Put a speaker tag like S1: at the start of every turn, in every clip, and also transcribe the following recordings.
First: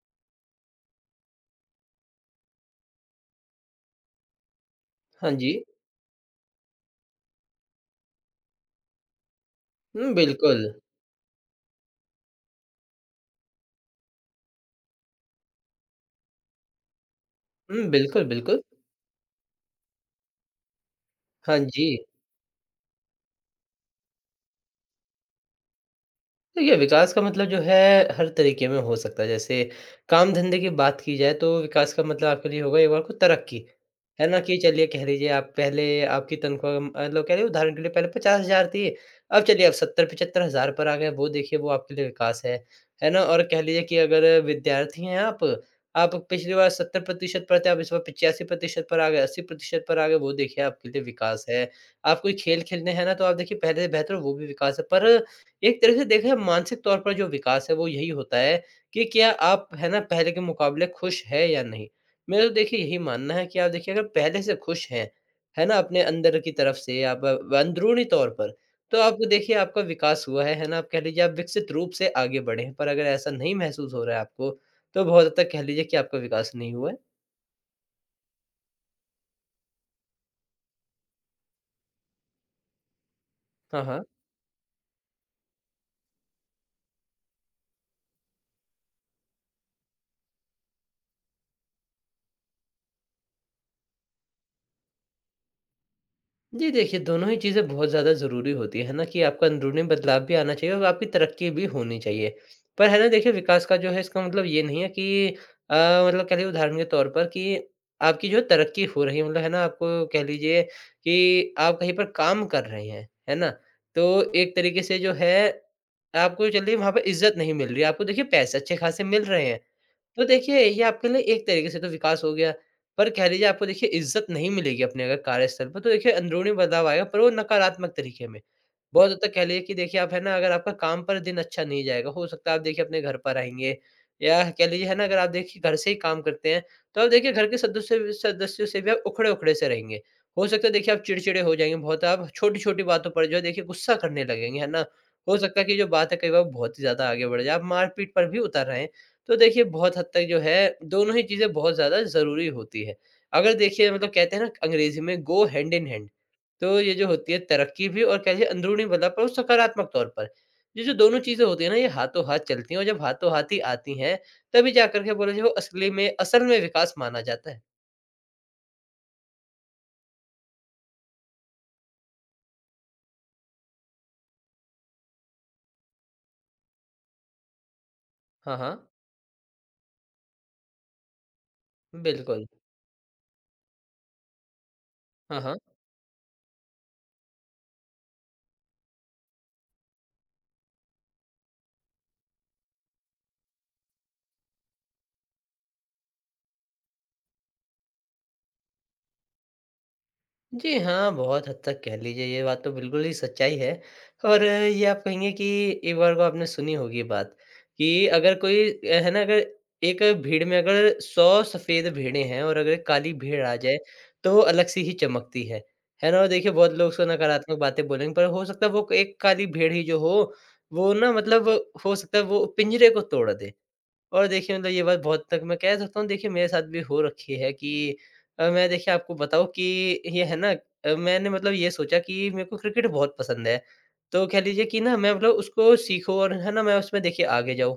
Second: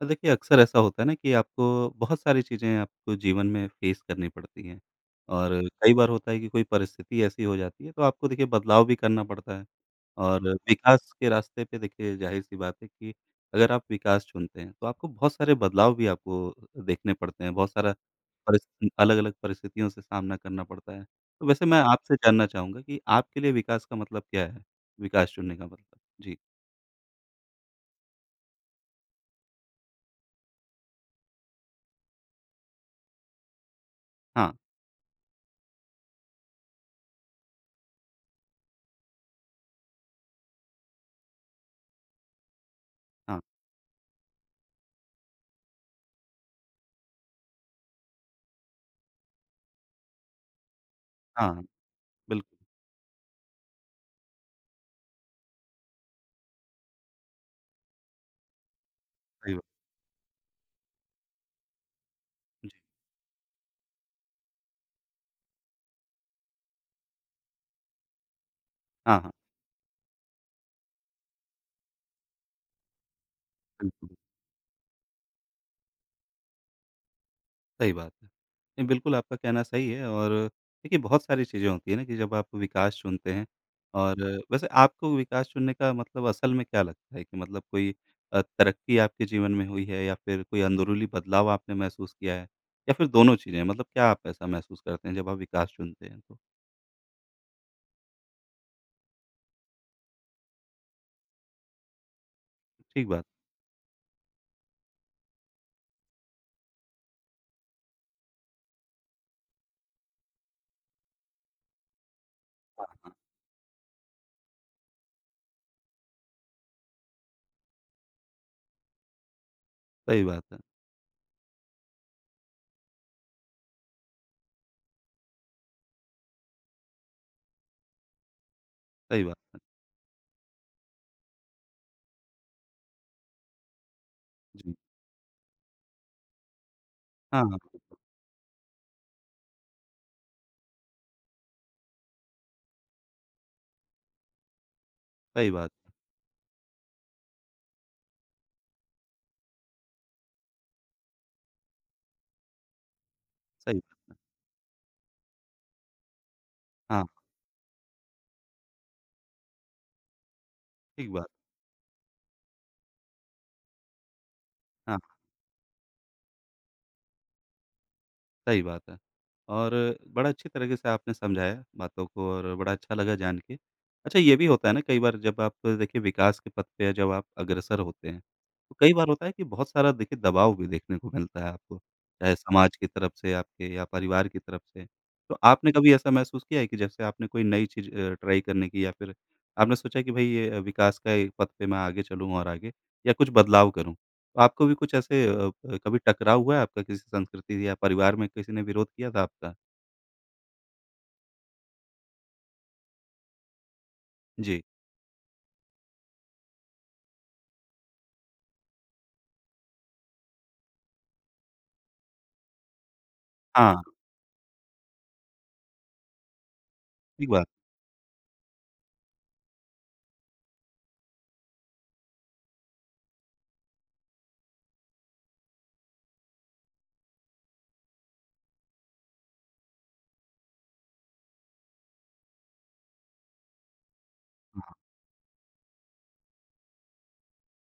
S1: तो देखिए, अक्सर ऐसा होता है ना कि आपको बहुत सारी चीज़ें आपको जीवन में फ़ेस करनी पड़ती हैं
S2: हाँ जी।
S1: और कई बार होता है कि कोई परिस्थिति ऐसी हो जाती है तो आपको देखिए बदलाव भी करना पड़ता है
S2: हुँ,
S1: और
S2: बिल्कुल।
S1: विकास के रास्ते पे देखिए ज़ाहिर-सी बात है कि अगर आप विकास चुनते हैं तो आपको बहुत सारे बदलाव भी आपको देखने पड़ते हैं, बहुत
S2: हुँ,
S1: सारा
S2: बिल्कुल, बिल्कुल।
S1: परिस्थ अलग-अलग परिस्थितियों से सामना करना पड़ता है। तो
S2: हाँ
S1: वैसे मैं
S2: जी।
S1: आपसे जानना चाहूँगा कि आपके लिए विकास का मतलब क्या है? विकास चुनने का मतलब? जी।
S2: देखिए, विकास का मतलब जो है हर तरीके में हो सकता है। जैसे काम-धंधे की बात की जाए तो विकास का मतलब आपके लिए होगा एक बार को तरक्की। है ना?
S1: हाँ,
S2: कि चलिए कह लीजिए आप पहले आपकी तनख्वाह मतलब कह रहे हैं उदाहरण के लिए पहले 50,000 थी, अब चलिए आप 70-75,000 पर आ गए, वो देखिए वो आपके लिए विकास है। है ना?
S1: हाँ,
S2: और कह लीजिए कि अगर विद्यार्थी हैं आप पिछली बार 70% पर थे, आप इस बार 85% पर आ गए, 80% पर आ गए, वो देखिए आपके लिए विकास है।
S1: हाँ,
S2: आप कोई
S1: बिल्कुल,
S2: खेल खेलने हैं ना, तो आप देखिए पहले से बेहतर हो, वो भी विकास है। पर एक तरह से देखें मानसिक तौर पर जो विकास है वो यही होता है कि क्या
S1: सही बात।
S2: आप है ना पहले के मुकाबले खुश है या नहीं? मेरा तो
S1: जी,
S2: देखिए यही मानना है कि आप देखिए अगर पहले से खुश हैं, है ना? अपने अंदर की तरफ से आप अंदरूनी तौर पर, तो आप
S1: हाँ, हाँ।
S2: देखिए आपका विकास हुआ है ना? आप कह लीजिए आप विकसित रूप से आगे बढ़े हैं, पर अगर ऐसा नहीं महसूस हो
S1: बिल्कुल,
S2: रहा है आपको, तो बहुत हद तक कह लीजिए कि आपका विकास नहीं हुआ है।
S1: सही बात है। नहीं, बिल्कुल आपका कहना सही है और देखिए बहुत सारी चीज़ें होती हैं ना कि जब आप विकास चुनते हैं
S2: हाँ, हाँ।
S1: और वैसे आपको विकास चुनने का मतलब असल में क्या लगता है कि मतलब कोई तरक्की आपके जीवन में हुई है या फिर कोई अंदरूनी बदलाव आपने महसूस किया है? या फिर दोनों चीज़ें? मतलब क्या आप ऐसा महसूस करते हैं जब आप विकास चुनते हैं तो?
S2: जी देखिए, दोनों ही चीज़ें बहुत ज़्यादा ज़रूरी होती हैं, है ना? कि आपका अंदरूनी बदलाव भी आना चाहिए और आपकी तरक्की भी होनी चाहिए। पर है ना
S1: ठीक बात,
S2: देखिए विकास का जो है इसका मतलब ये नहीं है कि अ, मतलब कह लीजिए उदाहरण के तौर पर कि आपकी जो तरक्की हो रही है मतलब है ना आपको कह लीजिए कि आप कहीं पर काम कर रहे हैं, है ना? तो एक तरीके से जो है, आपको चलिए वहाँ पे इज़्ज़त नहीं मिल रही है, आपको देखिए पैसे अच्छे-खासे मिल रहे हैं।
S1: सही
S2: तो
S1: बात है,
S2: देखिए, ये आपके लिए एक तरीके से तो विकास हो गया, पर कह लीजिए आपको देखिए इज़्ज़त नहीं मिलेगी अपने अगर कार्यस्थल पर, तो देखिए अंदरूनी बदलाव आएगा पर वो नकारात्मक तरीके में। बहुत हद
S1: सही
S2: तक
S1: बात
S2: कह
S1: है।
S2: लीजिए कि देखिए आप है ना अगर आपका काम पर दिन अच्छा नहीं जाएगा, हो सकता है आप देखिए अपने घर पर आएँगे या कह
S1: जी।
S2: लीजिए है ना अगर आप देखिए घर से ही काम करते हैं, तो आप देखिए
S1: हाँ,
S2: घर के
S1: हाँ,
S2: सदस्यों से भी आप उखड़े-उखड़े से रहेंगे। हो सकता है देखिए आप चिड़चिड़े हो जाएँगे बहुत, आप छोटी-छोटी बातों पर जो है देखिए गुस्सा करने लगेंगे, है ना? हो
S1: सही
S2: सकता है
S1: बात,
S2: कि जो बात है कई बार बहुत ही ज़्यादा आगे बढ़ जाए, आप मार-पीट पर भी उतर आएँ। तो देखिए बहुत हद तक जो है दोनों ही चीज़ें बहुत ज़्यादा ज़रूरी होती है। अगर
S1: सही
S2: देखिए मतलब
S1: बात।
S2: कहते हैं ना अंग्रेज़ी में गो हैंड इन हैंड, तो ये
S1: हाँ,
S2: जो होती है तरक्की भी और कह लीजिए अंदरूनी बदलाव पर और सकारात्मक तौर पर। ये जो
S1: ठीक
S2: दोनों
S1: बात।
S2: चीज़ें होती हैं ना ये हाथों-हाथ चलती हैं और जब हाथों-हाथ ही आती हैं, तभी जा
S1: हाँ।
S2: कर के बोला जाए वो असल में विकास माना जाता है।
S1: सही बात है। और बड़ा अच्छी तरीके से आपने समझाया बातों को और बड़ा अच्छा लगा जान के। अच्छा ये भी होता है ना कई बार जब आप देखिए विकास के पथ पे जब आप अग्रसर होते हैं,
S2: हाँ,
S1: तो
S2: हाँ।
S1: कई बार होता है कि बहुत सारा देखिए दबाव भी देखने को मिलता है आपको, चाहे
S2: बिल्कुल।
S1: समाज की तरफ से आपके या परिवार की तरफ से। तो
S2: हाँ, हाँ।
S1: आपने कभी ऐसा महसूस किया है कि जैसे आपने कोई नई चीज़ ट्राई करने की या फिर आपने सोचा कि भई ये विकास का एक पथ पे मैं आगे चलूँ और आगे या कुछ बदलाव करूँ? तो आपको भी कुछ ऐसे कभी टकराव हुआ है आपका किसी संस्कृति या परिवार में किसी ने विरोध किया था आपका?
S2: जी हाँ, बहुत हद तक कह लीजिए ये बात तो बिल्कुल ही सच्चाई है और
S1: जी।
S2: ये आप कहेंगे कि एक बार को आपने सुनी होगी बात कि अगर कोई है ना अगर एक भीड़ में अगर 100 सफ़ेद भेड़ें हैं और अगर काली भेड़ आ जाए,
S1: हाँ,
S2: तो वो अलग सी ही चमकती है। है ना? और देखिए बहुत लोग उसको
S1: ठीक बात,
S2: नकारात्मक बातें बोलेंगे पर हो सकता है वो एक काली भेड़ ही जो हो, वो ना मतलब हो सकता है वो पिंजरे को तोड़ दे। और देखिए मतलब ये बात बहुत तक मैं कह सकता हूँ, देखिए मेरे साथ भी हो रखी है कि मैं देखिए आपको बताऊँ कि ये है ना मैंने मतलब ये सोचा कि मेरे को क्रिकेट बहुत पसंद है। तो कह लीजिए कि ना मैं मतलब उसको सीखूँ और है ना मैं उसमें देखिए आगे जाऊँ।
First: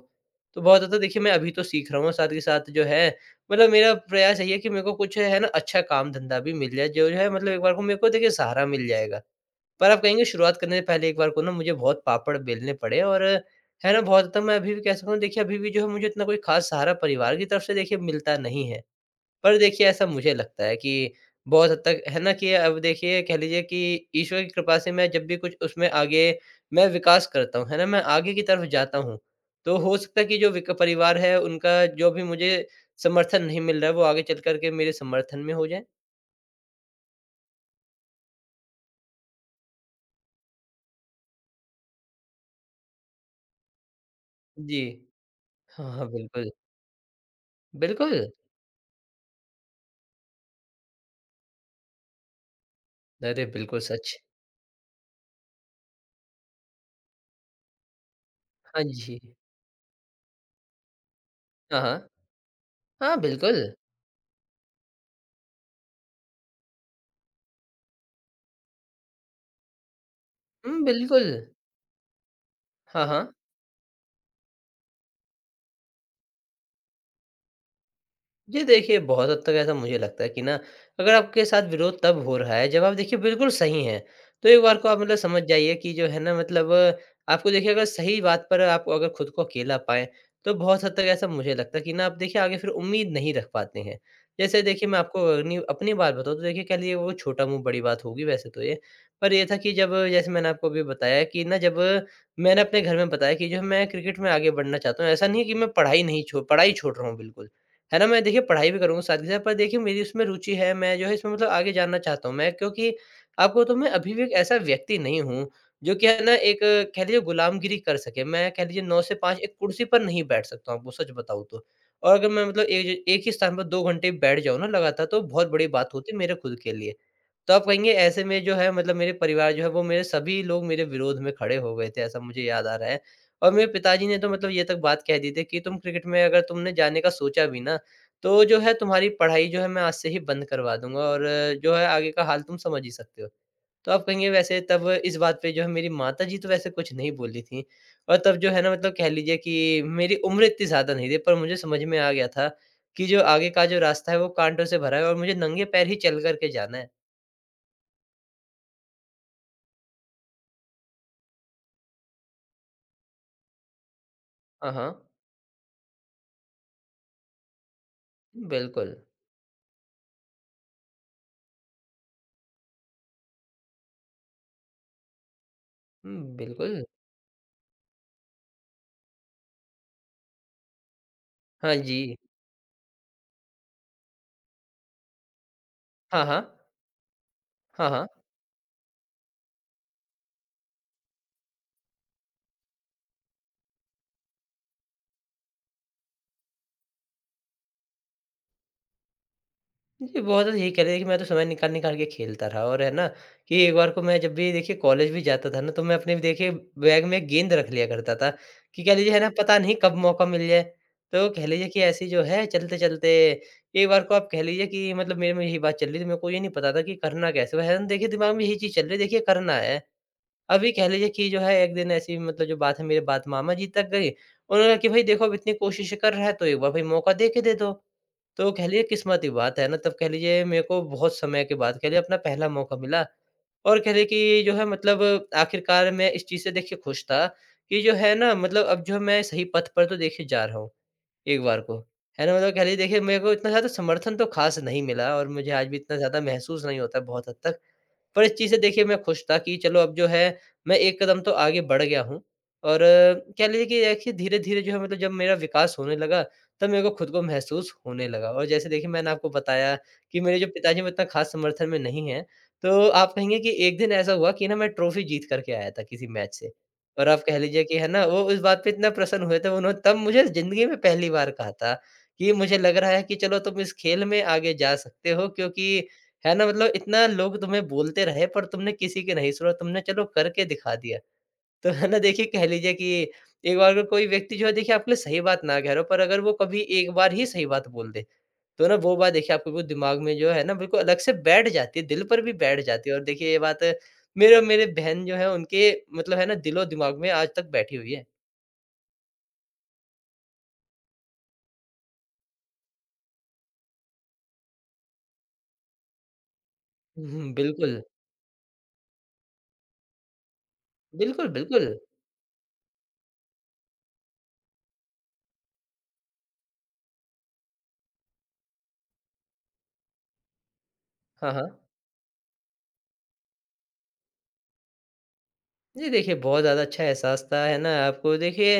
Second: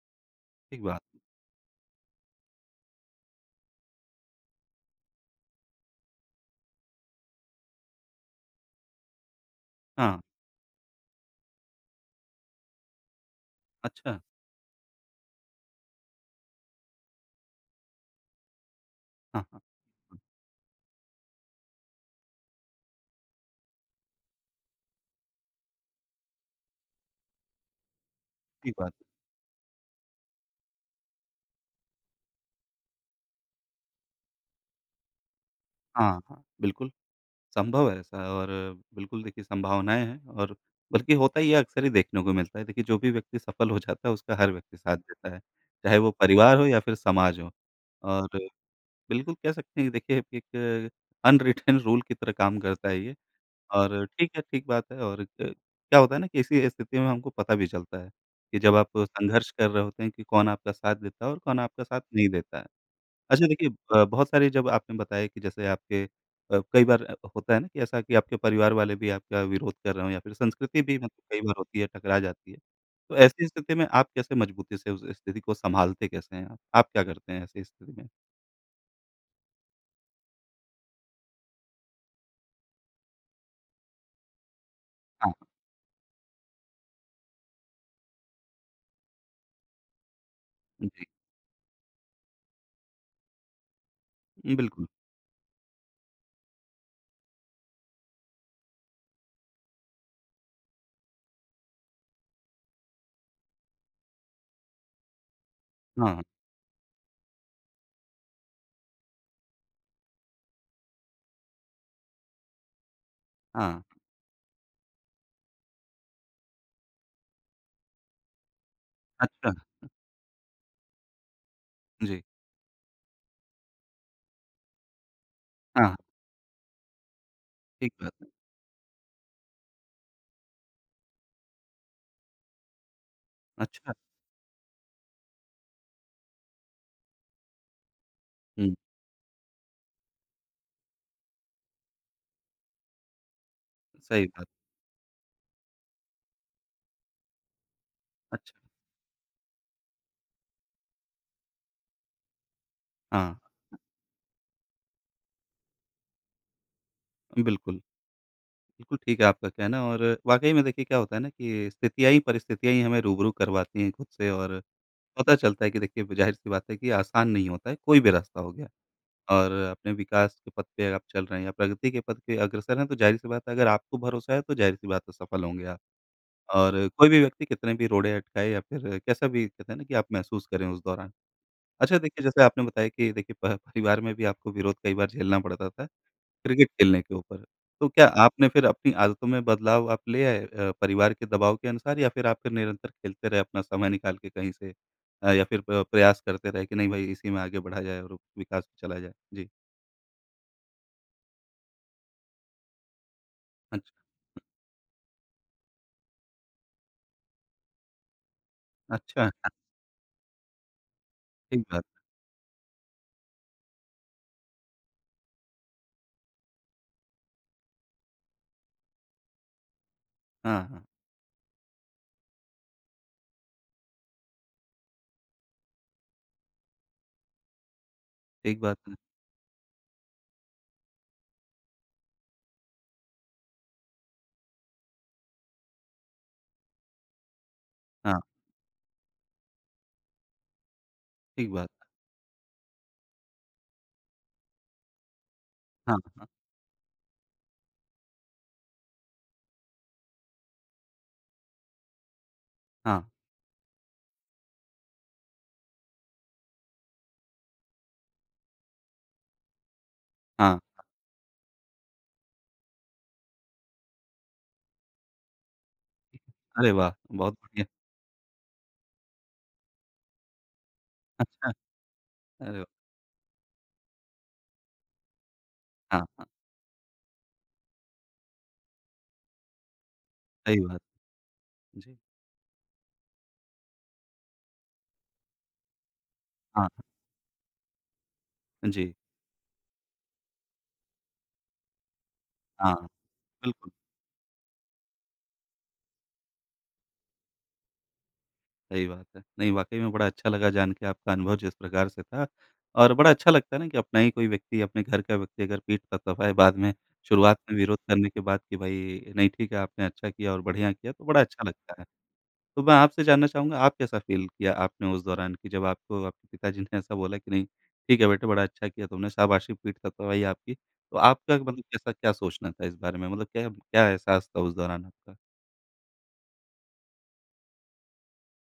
S2: तो बहुत
S1: ठीक
S2: ज़्यादा
S1: बात।
S2: देखिए मैं अभी तो सीख रहा हूँ साथ ही साथ जो है मतलब मेरा प्रयास यही है कि मेरे को कुछ है ना अच्छा काम धंधा भी मिल जाए, जो है मतलब एक बार को मेरे को देखिए सहारा मिल जाएगा। पर आप
S1: हाँ,
S2: कहेंगे शुरुआत करने से पहले एक बार को ना मुझे बहुत पापड़ बेलने पड़े, और है ना
S1: अच्छा।
S2: बहुत तब मैं अभी भी कह सकता हूँ देखिए अभी भी जो है मुझे इतना कोई ख़ास सहारा परिवार की तरफ से देखिए मिलता नहीं है।
S1: हाँ,
S2: पर
S1: हाँ,
S2: देखिए ऐसा
S1: हाँ,
S2: मुझे लगता है कि बहुत हद तक है ना कि अब देखिए कह लीजिए कि ईश्वर की कृपा से मैं जब भी कुछ उसमें आगे मैं विकास करता हूँ, है ना? मैं आगे की तरफ
S1: ठीक बात।
S2: जाता हूँ, तो हो सकता है कि जो विक परिवार है उनका जो भी मुझे समर्थन नहीं मिल रहा है वो आगे चल कर के मेरे समर्थन में हो जाए।
S1: हाँ, हाँ, बिल्कुल संभव है ऐसा और बिल्कुल देखिए संभावनाएँ हैं और बल्कि होता ये अक्सर ही देखने को मिलता है। देखिए जो भी व्यक्ति सफल हो जाता है उसका हर व्यक्ति
S2: जी।
S1: साथ देता है,
S2: हाँ,
S1: चाहे
S2: हाँ,
S1: वो
S2: बिल्कुल।
S1: परिवार हो या फिर समाज हो।
S2: बिल्कुल।
S1: और बिल्कुल कह सकते हैं कि देखिए एक अनरिटेन रूल की तरह काम करता है ये
S2: अरे! बिल्कुल
S1: और
S2: सच।
S1: ठीक है, ठीक बात है और क क्या होता है ना कि ऐसी स्थिति में हमको पता भी चलता है, कि जब
S2: हाँ
S1: आप
S2: जी।
S1: संघर्ष कर रहे होते हैं कि कौन आपका साथ देता है और कौन
S2: हाँ,
S1: आपका
S2: हाँ।
S1: साथ नहीं देता है।
S2: हाँ,
S1: अच्छा
S2: बिल्कुल।
S1: देखिए अ, बहुत सारे जब आपने बताया कि जैसे आपके कई बार होता है ना कि ऐसा कि आपके परिवार वाले भी आपका विरोध कर रहे हों या फिर
S2: हुँ,
S1: संस्कृति भी मतलब
S2: बिल्कुल।
S1: कई बार होती है, टकरा जाती है।
S2: हाँ,
S1: तो
S2: हाँ।
S1: ऐसी स्थिति में आप कैसे मजबूती से उस स्थिति को सँभालते कैसे हैं आप? आप क्या करते हैं ऐसी स्थिति में?
S2: जी देखिए, बहुत हद तक ऐसा मुझे लगता है कि ना अगर आपके साथ विरोध तब हो रहा है जब आप देखिए बिल्कुल सही हैं। तो एक बार को आप मतलब
S1: हाँ,
S2: समझ जाइए कि जो है ना मतलब आपको देखिए अगर सही बात पर आप अगर खुद को अकेला पाएँ, तो बहुत हद तक ऐसा मुझे लगता है कि ना आप देखिए आगे फिर उम्मीद नहीं रख पाते हैं।
S1: जी
S2: जैसे
S1: बिल्कुल।
S2: देखिए मैं आपको अपनी अपनी बात बताऊँ, तो देखिए कह लीजिए वो छोटा मुँह बड़ी बात होगी वैसे तो ये। पर ये था कि जब जैसे मैंने आपको अभी बताया कि ना जब मैंने अपने घर में बताया कि जो है मैं क्रिकेट में आगे बढ़ना चाहता हूँ, ऐसा नहीं है कि मैं पढ़ाई नहीं
S1: हाँ,
S2: छो पढ़ाई छोड़ रहा हूँ बिल्कुल। है ना? मैं देखिए पढ़ाई भी करूँगा साथ के साथ, पर देखिए मेरी उसमें रुचि है, मैं जो है इसमें मतलब आगे जानना चाहता हूँ मैं क्योंकि आपको तो
S1: हाँ।
S2: मैं अभी भी एक ऐसा व्यक्ति नहीं हूँ, जो कि है ना एक कह लीजिए गुलामगिरी कर सके। मैं कह लीजिए 9 से 5
S1: अच्छा,
S2: एक कुर्सी पर नहीं बैठ सकता हूँ, आपको सच बताऊँ तो। और
S1: जी।
S2: अगर मैं मतलब एक एक ही स्थान पर 2 घंटे बैठ जाऊँ ना लगातार, तो बहुत बड़ी बात
S1: हाँ,
S2: होती है मेरे खुद के लिए। तो आप कहेंगे
S1: ठीक बात
S2: ऐसे
S1: है।
S2: में जो है मतलब मेरे परिवार जो है वो मेरे सभी लोग मेरे विरोध में खड़े हो गए थे, ऐसा मुझे याद आ रहा है। और मेरे
S1: अच्छा।
S2: पिताजी ने तो मतलब ये तक बात कह दी थी कि तुम क्रिकेट में अगर तुमने जाने का सोचा भी ना, तो जो है
S1: हुँ।
S2: तुम्हारी पढ़ाई जो है मैं आज से ही बंद करवा दूँगा, और जो है आगे का हाल तुम समझ ही सकते हो। तो आप
S1: सही
S2: कहेंगे
S1: बात।
S2: वैसे तब इस बात पे जो है मेरी माताजी तो वैसे कुछ नहीं बोली थी, और तब जो
S1: अच्छा
S2: है ना मतलब कह लीजिए कि मेरी उम्र इतनी ज़्यादा नहीं थी पर मुझे समझ में आ गया था कि जो
S1: हाँ,
S2: आगे का जो रास्ता है वो काँटों से भरा है और मुझे नंगे पैर ही चल कर के जाना है।
S1: बिल्कुल, बिल्कुल ठीक है आपका कहना और वाक़ई में देखिए क्या होता है ना कि स्थितियाँ ही परिस्थितियाँ ही हमें रूबरू करवाती हैं खुद से और
S2: हाँ, हाँ।
S1: पता चलता है कि देखिए ज़ाहिर-सी बात है कि आसान नहीं होता है, कोई भी रास्ता हो गया
S2: बिल्कुल।
S1: और अपने विकास के पथ पे आप चल रहे हैं या प्रगति के पथ पे अग्रसर हैं, तो ज़ाहिर-सी बात है अगर आपको भरोसा है, तो ज़ाहिर-सी बात है सफल होंगे आप
S2: हुँ, बिल्कुल।
S1: और कोई भी व्यक्ति कितने भी रोड़े अटकाए या फिर कैसा भी कहते हैं ना कि आप महसूस करें उस दौरान।
S2: हाँ
S1: अच्छा
S2: जी।
S1: देखिए जैसे आपने बताया कि देखिए प परिवार में भी आपको विरोध कई बार झेलना पड़ता था,
S2: हाँ, हाँ।
S1: क्रिकेट खेलने के ऊपर। तो
S2: हाँ, हाँ।
S1: क्या आपने फिर अपनी आदतों में बदलाव आप ले आए परिवार के दबाव के अनुसार या फिर आप फिर निरंतर खेलते रहे अपना समय निकाल के कहीं से? या फिर प प्रयास करते रहे कि नहीं भाई इसी में आगे बढ़ा जाए और विकास में चला जाए? जी।
S2: जी, बहुत ज़्यादा यही कह रहे थे कि मैं तो समय निकाल निकाल के खेलता रहा, और है ना कि एक बार
S1: अच्छ
S2: को मैं जब भी देखिए कॉलेज भी जाता था ना तो मैं अपने भी देखिए बैग में गेंद रख लिया करता था कि कह लीजिए है
S1: अच्छा,
S2: ना
S1: हाँ,
S2: पता नहीं कब मौका मिल जाए। तो कह
S1: ठीक
S2: लीजिए कि
S1: बात है।
S2: ऐसी जो है चलते चलते एक बार को आप कह लीजिए कि मतलब मेरे में यही बात चल रही थी, मेरे को ये नहीं पता था कि करना कैसे है ना, देखिए दिमाग में यही चीज़ चल रही है, देखिए करना है।
S1: हाँ,
S2: अभी
S1: हाँ,
S2: कह लीजिए कि जो है एक दिन ऐसी मतलब जो बात है मेरे बात मामा जी तक गई, उन्होंने कहा कि भाई देखो अब इतनी कोशिश कर रहा है तो एक बार भाई मौका दे के दे दो। तो
S1: ठीक
S2: कह
S1: बात
S2: लीजिए
S1: है।
S2: किस्मत की बात है ना, तब कह लीजिए मेरे को बहुत समय के बाद कह लीजिए अपना पहला मौका मिला। और कह लीजिए कि जो है मतलब आखिरकार मैं इस चीज़ से देखिए खुश था कि जो है
S1: हाँ,
S2: ना मतलब अब जो मैं सही पथ पर तो देखिए जा रहा हूँ, एक
S1: ठीक
S2: बार
S1: बात
S2: को।
S1: है।
S2: है ना? मतलब कह लीजिए देखिए, मेरे को इतना ज़्यादा समर्थन तो ख़ास नहीं मिला और मुझे आज भी इतना
S1: हाँ,
S2: ज़्यादा
S1: हाँ,
S2: महसूस नहीं होता बहुत हद तक। पर इस चीज़ से देखिए मैं खुश था कि चलो, अब जो है, मैं एक कदम तो आगे बढ़ गया हूँ। और
S1: हाँ,
S2: कह लीजिए कि देखिए धीरे-धीरे जो है मतलब जब मेरा विकास होने लगा, तब मेरे को खुद को महसूस होने लगा। और जैसे देखिए मैंने आपको बताया कि मेरे जो
S1: हाँ।
S2: पिताजी में इतना ख़ास समर्थन में नहीं हैं। तो आप कहेंगे कि एक दिन ऐसा हुआ कि ना, मैं ट्रॉफ़ी जीत कर के आया था किसी मैच से।
S1: अरे वाह!
S2: और आप
S1: बहुत
S2: कह लीजिए
S1: बढ़िया।
S2: कि है ना, वो इस बात पे इतना प्रसन्न हुए थे, उन्होंने तब मुझे ज़िंदगी में पहली बार कहा
S1: अच्छा,
S2: था कि मुझे
S1: अरे वाह!
S2: लग रहा है कि चलो, तुम इस खेल में आगे जा सकते हो क्योंकि
S1: हाँ, हाँ,
S2: है ना? मतलब इतना लोग तुम्हें बोलते रहे, पर तुमने किसी की नहीं सुना, तुमने चलो करके
S1: सही
S2: दिखा
S1: बात।
S2: दिया। तो है
S1: जी।
S2: ना, देखिए कह लीजिए कि एक बार अगर कोई व्यक्ति जो है देखिए आपके लिए सही बात ना कह रहा हो, पर अगर वो कभी
S1: हाँ,
S2: एक बार ही सही बात बोल दे, तो ना,
S1: जी।
S2: वो बात देखिए आपके बिल्कुल दिमाग में जो है ना, बिल्कुल अलग से बैठ जाती है, दिल पर भी बैठ
S1: हाँ,
S2: जाती है, और देखिए ये बात
S1: बिल्कुल।
S2: मेरे और मेरे बहन जो है उनके, मतलब है ना, दिलो-दिमाग में आज तक बैठी हुई है।
S1: सही बात है। नहीं, वाक़ई में बड़ा अच्छा लगा जान के आपका अनुभव जिस प्रकार से था और बड़ा अच्छा लगता है ना कि अपना ही कोई व्यक्ति, अपने घर का व्यक्ति अगर पीठ थपथपाए बाद में,
S2: हुँ, हुँ,
S1: शुरुआत में विरोध
S2: बिल्कुल।
S1: करने के बाद कि भई नहीं ठीक है, आपने अच्छा किया और बढ़िया किया, तो बड़ा
S2: बिल्कुल,
S1: अच्छा
S2: बिल्कुल।
S1: लगता है। तो मैं आपसे जानना चाहूँगा आप कैसा फ़ील किया आपने उस दौरान कि जब आपको आपके पिताजी ने ऐसा बोला कि नहीं, ठीक है बेटे बड़ा अच्छा किया तुमने, शाबाशी पीठ थपथपाई आपकी। तो
S2: हाँ,
S1: आपका
S2: हाँ।
S1: मतलब कैसा क्या सोचना था इस बारे में? मतलब क्या क्या एहसास था उस दौरान आपका?
S2: जी, देखिए बहुत ज़्यादा अच्छा एहसास था, है ना? आपको देखिए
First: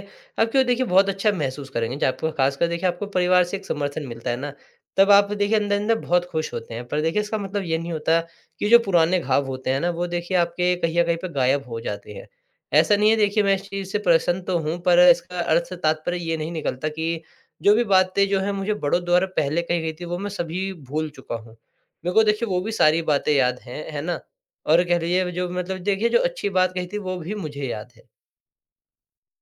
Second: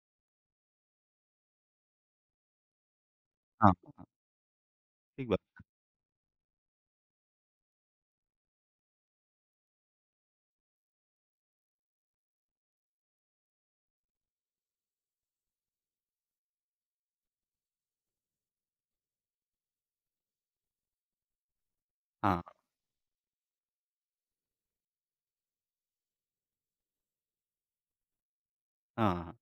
S2: आप क्यों देखिए बहुत अच्छा महसूस करेंगे, जब आपको ख़ासकर देखिए आपको परिवार से एक
S1: हाँ, हाँ, हाँ,
S2: समर्थन मिलता है ना, तब
S1: ठीक
S2: आप
S1: बात
S2: देखिए
S1: है।
S2: अंदर-अंदर बहुत खुश होते हैं। पर देखिए इसका मतलब ये नहीं होता कि जो पुराने घाव होते हैं ना, वो देखिए आपके कहीं न कहीं पे गायब हो जाते हैं। ऐसा नहीं है, देखिए मैं इस चीज़ से प्रसन्न तो हूँ, पर इसका अर्थ तात्पर्य ये नहीं निकलता कि जो भी बातें जो हैं मुझे बड़ों द्वारा पहले कही गई थी, वो मैं सभी भूल चुका हूँ। मेरे को
S1: हाँ,
S2: देखिए वो भी सारी बातें याद हैं, है ना? और कह लीजिए जो मतलब देखिए जो अच्छी बात कही थी, वो भी मुझे याद है।
S1: हाँ, हाँ।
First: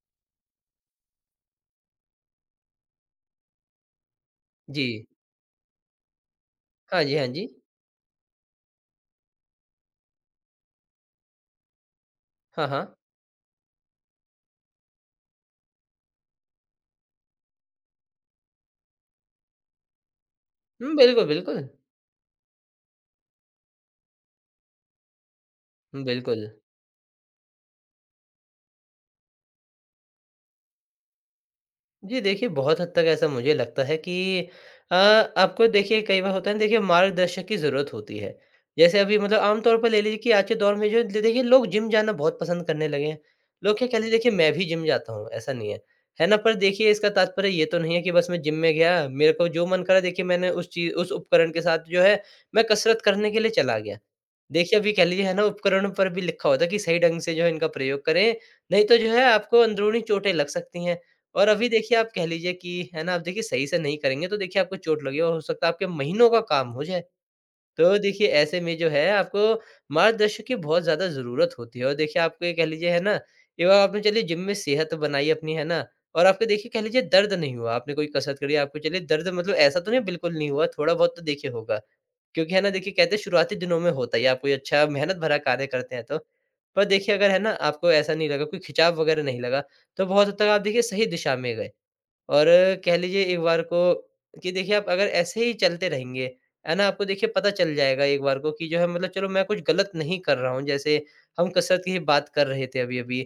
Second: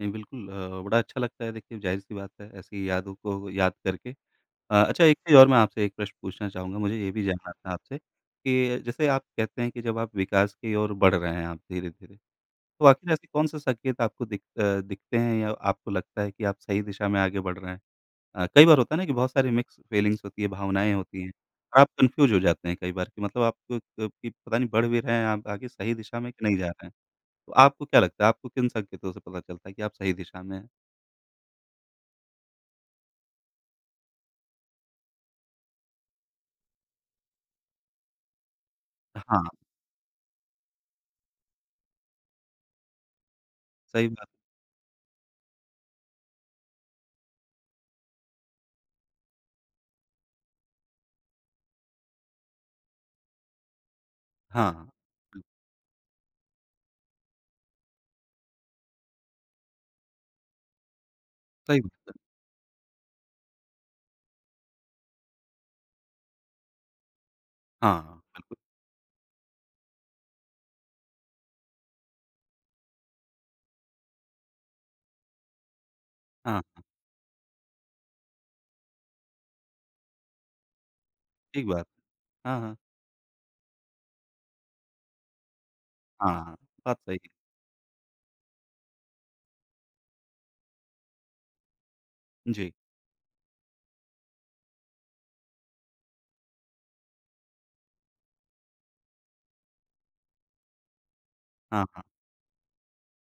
S1: नहीं, बिल्कुल बड़ा अच्छा लगता है देखिए ज़ाहिर-सी बात है ऐसी यादों को याद करके।
S2: जी।
S1: अच्छा एक चीज़ और मैं आपसे एक प्रश्न पूछना चाहूँगा, मुझे
S2: हाँ
S1: ये
S2: जी,
S1: भी
S2: हाँ जी।
S1: जानना था आपसे कि जैसे आप कहते हैं कि जब आप विकास की ओर बढ़ रहे हैं आप धीरे-धीरे,
S2: हाँ,
S1: तो
S2: हाँ।
S1: आखिर ऐसे कौन-से संकेत आपको दिखते हैं या आपको लगता है कि आप सही दिशा में आगे बढ़ रहे हैं? कई बार होता है ना कि बहुत सारी मिक्स फीलिंग्स होती है, भावनाएँ
S2: हुँ,
S1: होती
S2: बिल्कुल,
S1: हैं,
S2: बिल्कुल।
S1: और आप कन्फ्यूज़ हो जाते हैं कई बार कि मतलब आपको क कि पता नहीं बढ़ भी रहे हैं आप आगे सही दिशा में कि
S2: बिल्कुल।
S1: नहीं जा रहे हैं। तो आपको क्या लगता है, आपको किन संकेतों से पता चलता है कि आप सही दिशा में हैं?
S2: जी, देखिए बहुत हद तक ऐसा मुझे लगता है कि अ, आपको देखिए कई बार होता है ना, देखिए मार्गदर्शक की ज़रूरत होती है। जैसे अभी मतलब
S1: हाँ,
S2: आम तौर पर ले लीजिए कि आज के दौर में जो दे देखिए लोग जिम जाना बहुत पसंद करने लगे हैं। लोग क्या कहते
S1: सही
S2: हैं
S1: बात
S2: देखिए, मैं भी जिम जाता हूँ, ऐसा नहीं है। है ना? पर देखिए इसका तात्पर्य ये तो नहीं है कि बस मैं जिम में गया, मेरे को जो मन करा देखिए मैंने उस उपकरण के साथ जो है मैं कसरत करने के लिए चला गया।
S1: हाँ,
S2: देखिए
S1: हाँ।
S2: अभी कह लीजिए है
S1: बिल
S2: ना, उपकरणों पर भी लिखा होता है कि सही ढंग से जो है इनका प्रयोग करें, नहीं तो जो है आपको अंदरूनी चोटें लग सकती हैं। और अभी
S1: सही
S2: देखिए आप
S1: बात है।
S2: कह लीजिए कि है ना, आप देखिए सही से नहीं करेंगे तो देखिए आपको चोट लगे और हो सकता है आपके महीनों का काम हो जाए। तो
S1: हाँ,
S2: देखिए ऐसे में जो है आपको मार्गदर्शक की बहुत ज़्यादा ज़रूरत होती है, और देखिए आपको ये कह लीजिए है ना, एक बार आपने चलिए जिम में सेहत बनाई अपनी, है ना, और आपको
S1: हाँ,
S2: देखिए कह लीजिए दर्द नहीं हुआ, आपने कोई कसरत करी आपको चलिए दर्द मतलब ऐसा तो नहीं, बिल्कुल नहीं हुआ, थोड़ा बहुत तो देखिए
S1: ठीक
S2: होगा।
S1: बात है।
S2: क्योंकि है ना,
S1: हाँ,
S2: देखिए कहते हैं शुरुआती दिनों में होता ही है, आप कोई अच्छा मेहनत भरा कार्य करते हैं तो।
S1: हाँ, हाँ,
S2: पर
S1: बात
S2: देखिए
S1: सही है।
S2: अगर है ना आपको ऐसा नहीं लगा, कोई खिंचाव वगैरह नहीं लगा, तो बहुत हद तक आप देखिए सही दिशा में गए। और
S1: जी,
S2: कह लीजिए एक बार को कि देखिए आप अगर ऐसे ही चलते रहेंगे, है ना? आपको देखिए पता चल जाएगा एक बार को कि जो है मतलब चलो, मैं कुछ गलत नहीं कर रहा हूँ। जैसे हम कसरत
S1: हाँ,
S2: की ही
S1: हाँ,
S2: बात कर रहे थे अभी-अभी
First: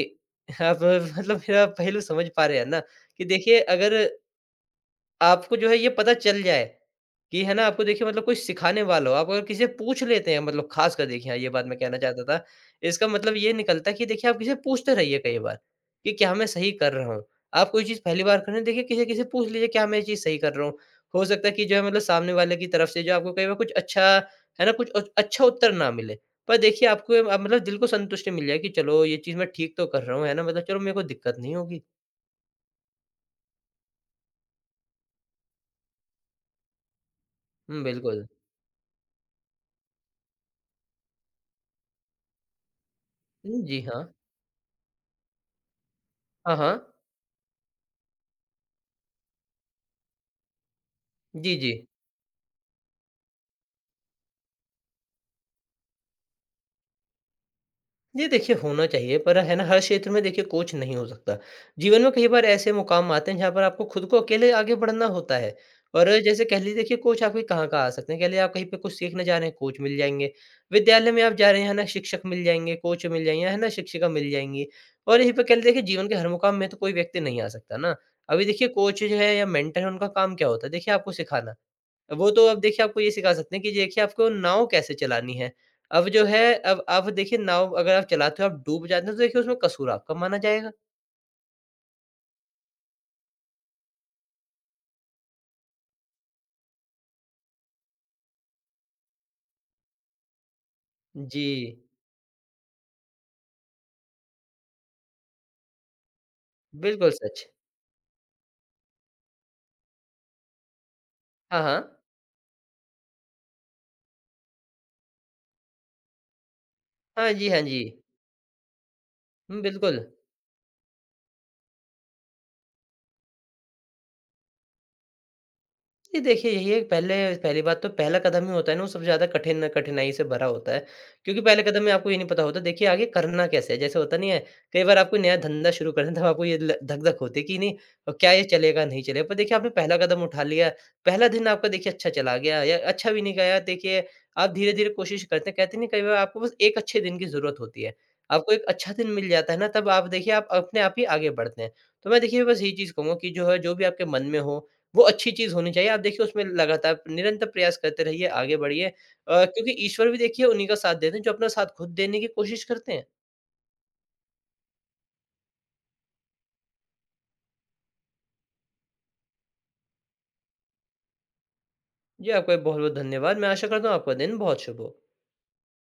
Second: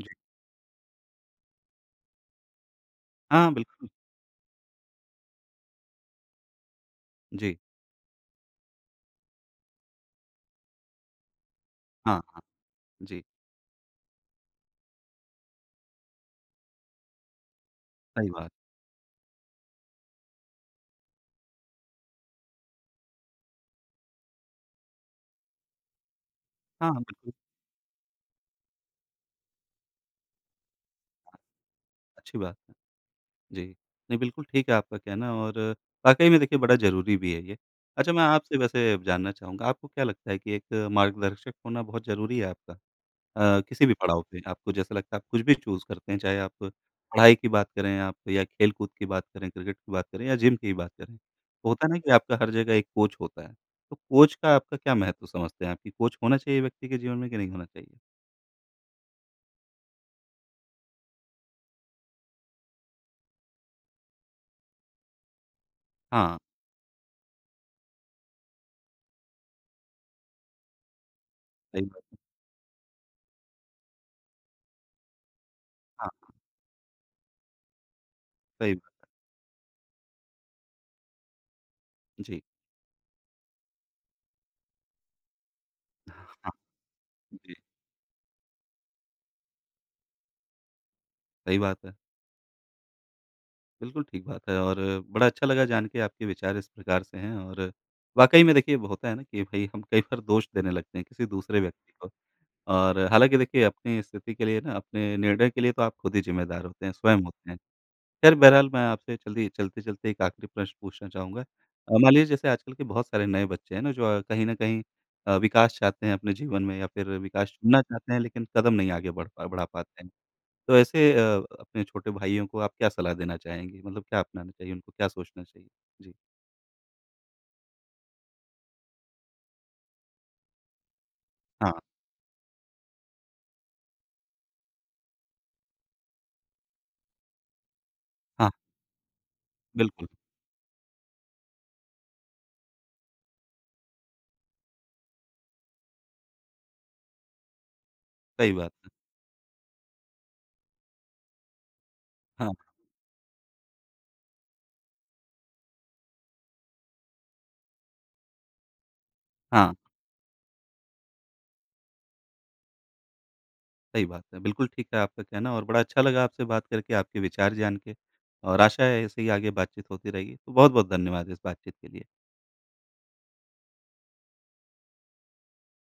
S1: जी।
S2: आप मतलब मेरा पहलू समझ पा रहे हैं ना? कि
S1: हाँ,
S2: देखिए
S1: बिल्कुल।
S2: अगर आपको जो है ये पता चल जाए कि है
S1: जी,
S2: ना, आपको देखिए मतलब कोई सिखाने वाला हो, आप अगर किसी से पूछ लेते हैं मतलब ख़ासकर देखिए, हाँ, ये बात मैं कहना
S1: हाँ,
S2: चाहता था। इसका
S1: जी,
S2: मतलब ये निकलता है कि देखिए आप किसी से पूछते रहिए कई बार, कि क्या मैं सही कर रहा हूँ? आप कोई चीज़ पहली
S1: सही
S2: बार कर
S1: बात।
S2: रहे हैं देखिए, किसी किसी से पूछ लीजिए, क्या मैं ये चीज़ सही कर रहा हूँ? हो सकता है कि जो है मतलब सामने वाले की तरफ से जो आपको कई बार कुछ अच्छा, है ना, कुछ अच्छा उत्तर ना मिले। पर देखिए
S1: हाँ,
S2: आपको
S1: बिल्कुल,
S2: मतलब दिल को संतुष्टि मिल जाए कि चलो, ये चीज़ मैं ठीक तो कर रहा हूँ, है ना? मतलब चलो, मेरे को दिक्कत नहीं होगी।
S1: अच्छी बात है। जी, नहीं बिल्कुल ठीक है आपका कहना और वाक़ई में देखिए बड़ा ज़रूरी भी है ये।
S2: हुँ,
S1: अच्छा मैं
S2: बिल्कुल।
S1: आपसे वैसे जानना चाहूँगा, आपको क्या लगता है कि एक मार्गदर्शक होना बहुत ज़रूरी है आपका?
S2: हुँ, जी
S1: किसी भी
S2: हाँ।
S1: पड़ाव पे आपको जैसा लगता है आप कुछ भी चूज़ करते हैं, चाहे आप
S2: हाँ, हाँ।
S1: पढ़ाई की बात करें आप या खेल-कूद की बात करें, क्रिकेट की बात करें या जिम की बात करें।
S2: जी,
S1: तो
S2: जी।
S1: होता है ना कि आपका हर जगह एक कोच होता है, तो कोच का आपका क्या महत्व समझते हैं आप कि कोच होना चाहिए व्यक्ति के जीवन में कि नहीं होना चाहिए?
S2: जी, देखिए होना चाहिए, पर है ना, हर क्षेत्र में देखिए कोच नहीं हो सकता। जीवन में कई बार ऐसे मुकाम आते हैं जहाँ पर आपको खुद को अकेले आगे बढ़ना होता है। और
S1: हाँ,
S2: जैसे कह लीजिए देखिए कोच आपके कहाँ-कहाँ आ सकते हैं, कह लीजिए आप कहीं पे कुछ सीखने जा रहे हैं, कोच मिल जाएँगे, विद्यालय में आप जा रहे हैं, है ना,
S1: सही बात है।
S2: शिक्षक मिल जाएँगे, कोच मिल जाएँगे, है ना, शिक्षिका मिल जाएँगी। और यहीं पे कह लीजिए देखिए जीवन
S1: हाँ,
S2: के हर मुकाम में तो कोई व्यक्ति नहीं आ सकता ना। अभी देखिए
S1: सही
S2: कोच
S1: बात
S2: जो है या मेंटर है उनका काम क्या होता है? देखिए आपको सिखाना। वो
S1: जी।
S2: तो अब देखिए आपको ये सिखा सकते हैं कि देखिए आपको नाव कैसे चलानी है। अब जो है,
S1: हाँ,
S2: अब देखिए
S1: जी,
S2: नाव अगर आप चलाते हो, आप डूब जाते हो, तो देखिए उसमें कसूर आपका माना जाएगा।
S1: सही बात है। बिल्कुल ठीक बात है और बड़ा अच्छा लगा जान के आपके विचार इस प्रकार से हैं और वाक़ई में देखिए होता है ना कि भई हम कई बार दोष देने लगते हैं किसी
S2: जी,
S1: दूसरे व्यक्ति को। और हालाँकि देखिए अपनी स्थिति के लिए ना अपने निर्णय के लिए तो आप खुद ही ज़िम्मेदार होते हैं,
S2: बिल्कुल
S1: स्वयं
S2: सच।
S1: होते हैं। ख़ैर बहरहाल मैं आपसे जल्दी चलते-चलते एक आख़िरी प्रश्न पूछना चाहूँगा।
S2: हाँ, हाँ।
S1: मान लीजिए जैसे आजकल के बहुत सारे नए बच्चे हैं ना जो कहीं न कहीं विकास चाहते हैं अपने जीवन में या फ़िर
S2: हाँ जी,
S1: विकास
S2: हाँ जी।
S1: चुनना चाहते हैं लेकिन कदम नहीं आगे
S2: हुँ,
S1: बढ़ा
S2: बिल्कुल।
S1: पाते हैं। तो ऐसे अपने छोटे भाइयों को आप क्या सलाह देना चाहेंगे? मतलब क्या अपनाना चाहिए उनको, क्या सोचना चाहिए? जी।
S2: जी, देखिए यही है, पहले पहली बात तो पहला कदम ही होता है ना, वो सबसे ज़्यादा कठिनाई से भरा होता है। क्योंकि पहले
S1: हाँ,
S2: कदम में आपको ये नहीं पता होता देखिए आगे करना कैसे है? जैसे होता नहीं है, कई बार आपको नया धंधा शुरू करना, तब आपको ये ल धक-धक होती है कि नहीं, क्या ये
S1: हाँ,
S2: चलेगा, नहीं चलेगा? पर देखिए आपने पहला
S1: बिल्कुल,
S2: कदम उठा लिया, पहला दिन आपका देखिए अच्छा चला गया या अच्छा भी नहीं गया, देखिए आप धीरे-धीरे कोशिश करते हैं, कहते नहीं, कई बार आपको बस एक अच्छे दिन की ज़रूरत होती है। आपको
S1: सही
S2: एक
S1: बात है।
S2: अच्छा दिन मिल जाता है ना, तब आप देखिए आप अपने आप ही आगे बढ़ते हैं। तो मैं देखिए
S1: हाँ,
S2: बस यही चीज़ कहूँगा कि जो है जो भी आपके मन में हो, वो अच्छी चीज़ होनी चाहिए। आप देखिए उसमें लगातार निरंतर प्रयास करते रहिए, आगे बढ़िए,
S1: हाँ।
S2: क्योंकि ईश्वर भी देखिए उन्हीं का साथ देते हैं जो अपना साथ खुद देने की कोशिश करते हैं।
S1: सही बात है। बिल्कुल ठीक है आपका कहना और बड़ा अच्छा लगा आपसे बात करके, आपके विचार जान के और आशा है ऐसे ही आगे बातचीत होती रहेगी। तो बहुत-बहुत धन्यवाद इस बातचीत के लिए।
S2: जी, आपका बहुत-बहुत धन्यवाद। मैं आशा करता हूँ आपका दिन बहुत शुभ हो।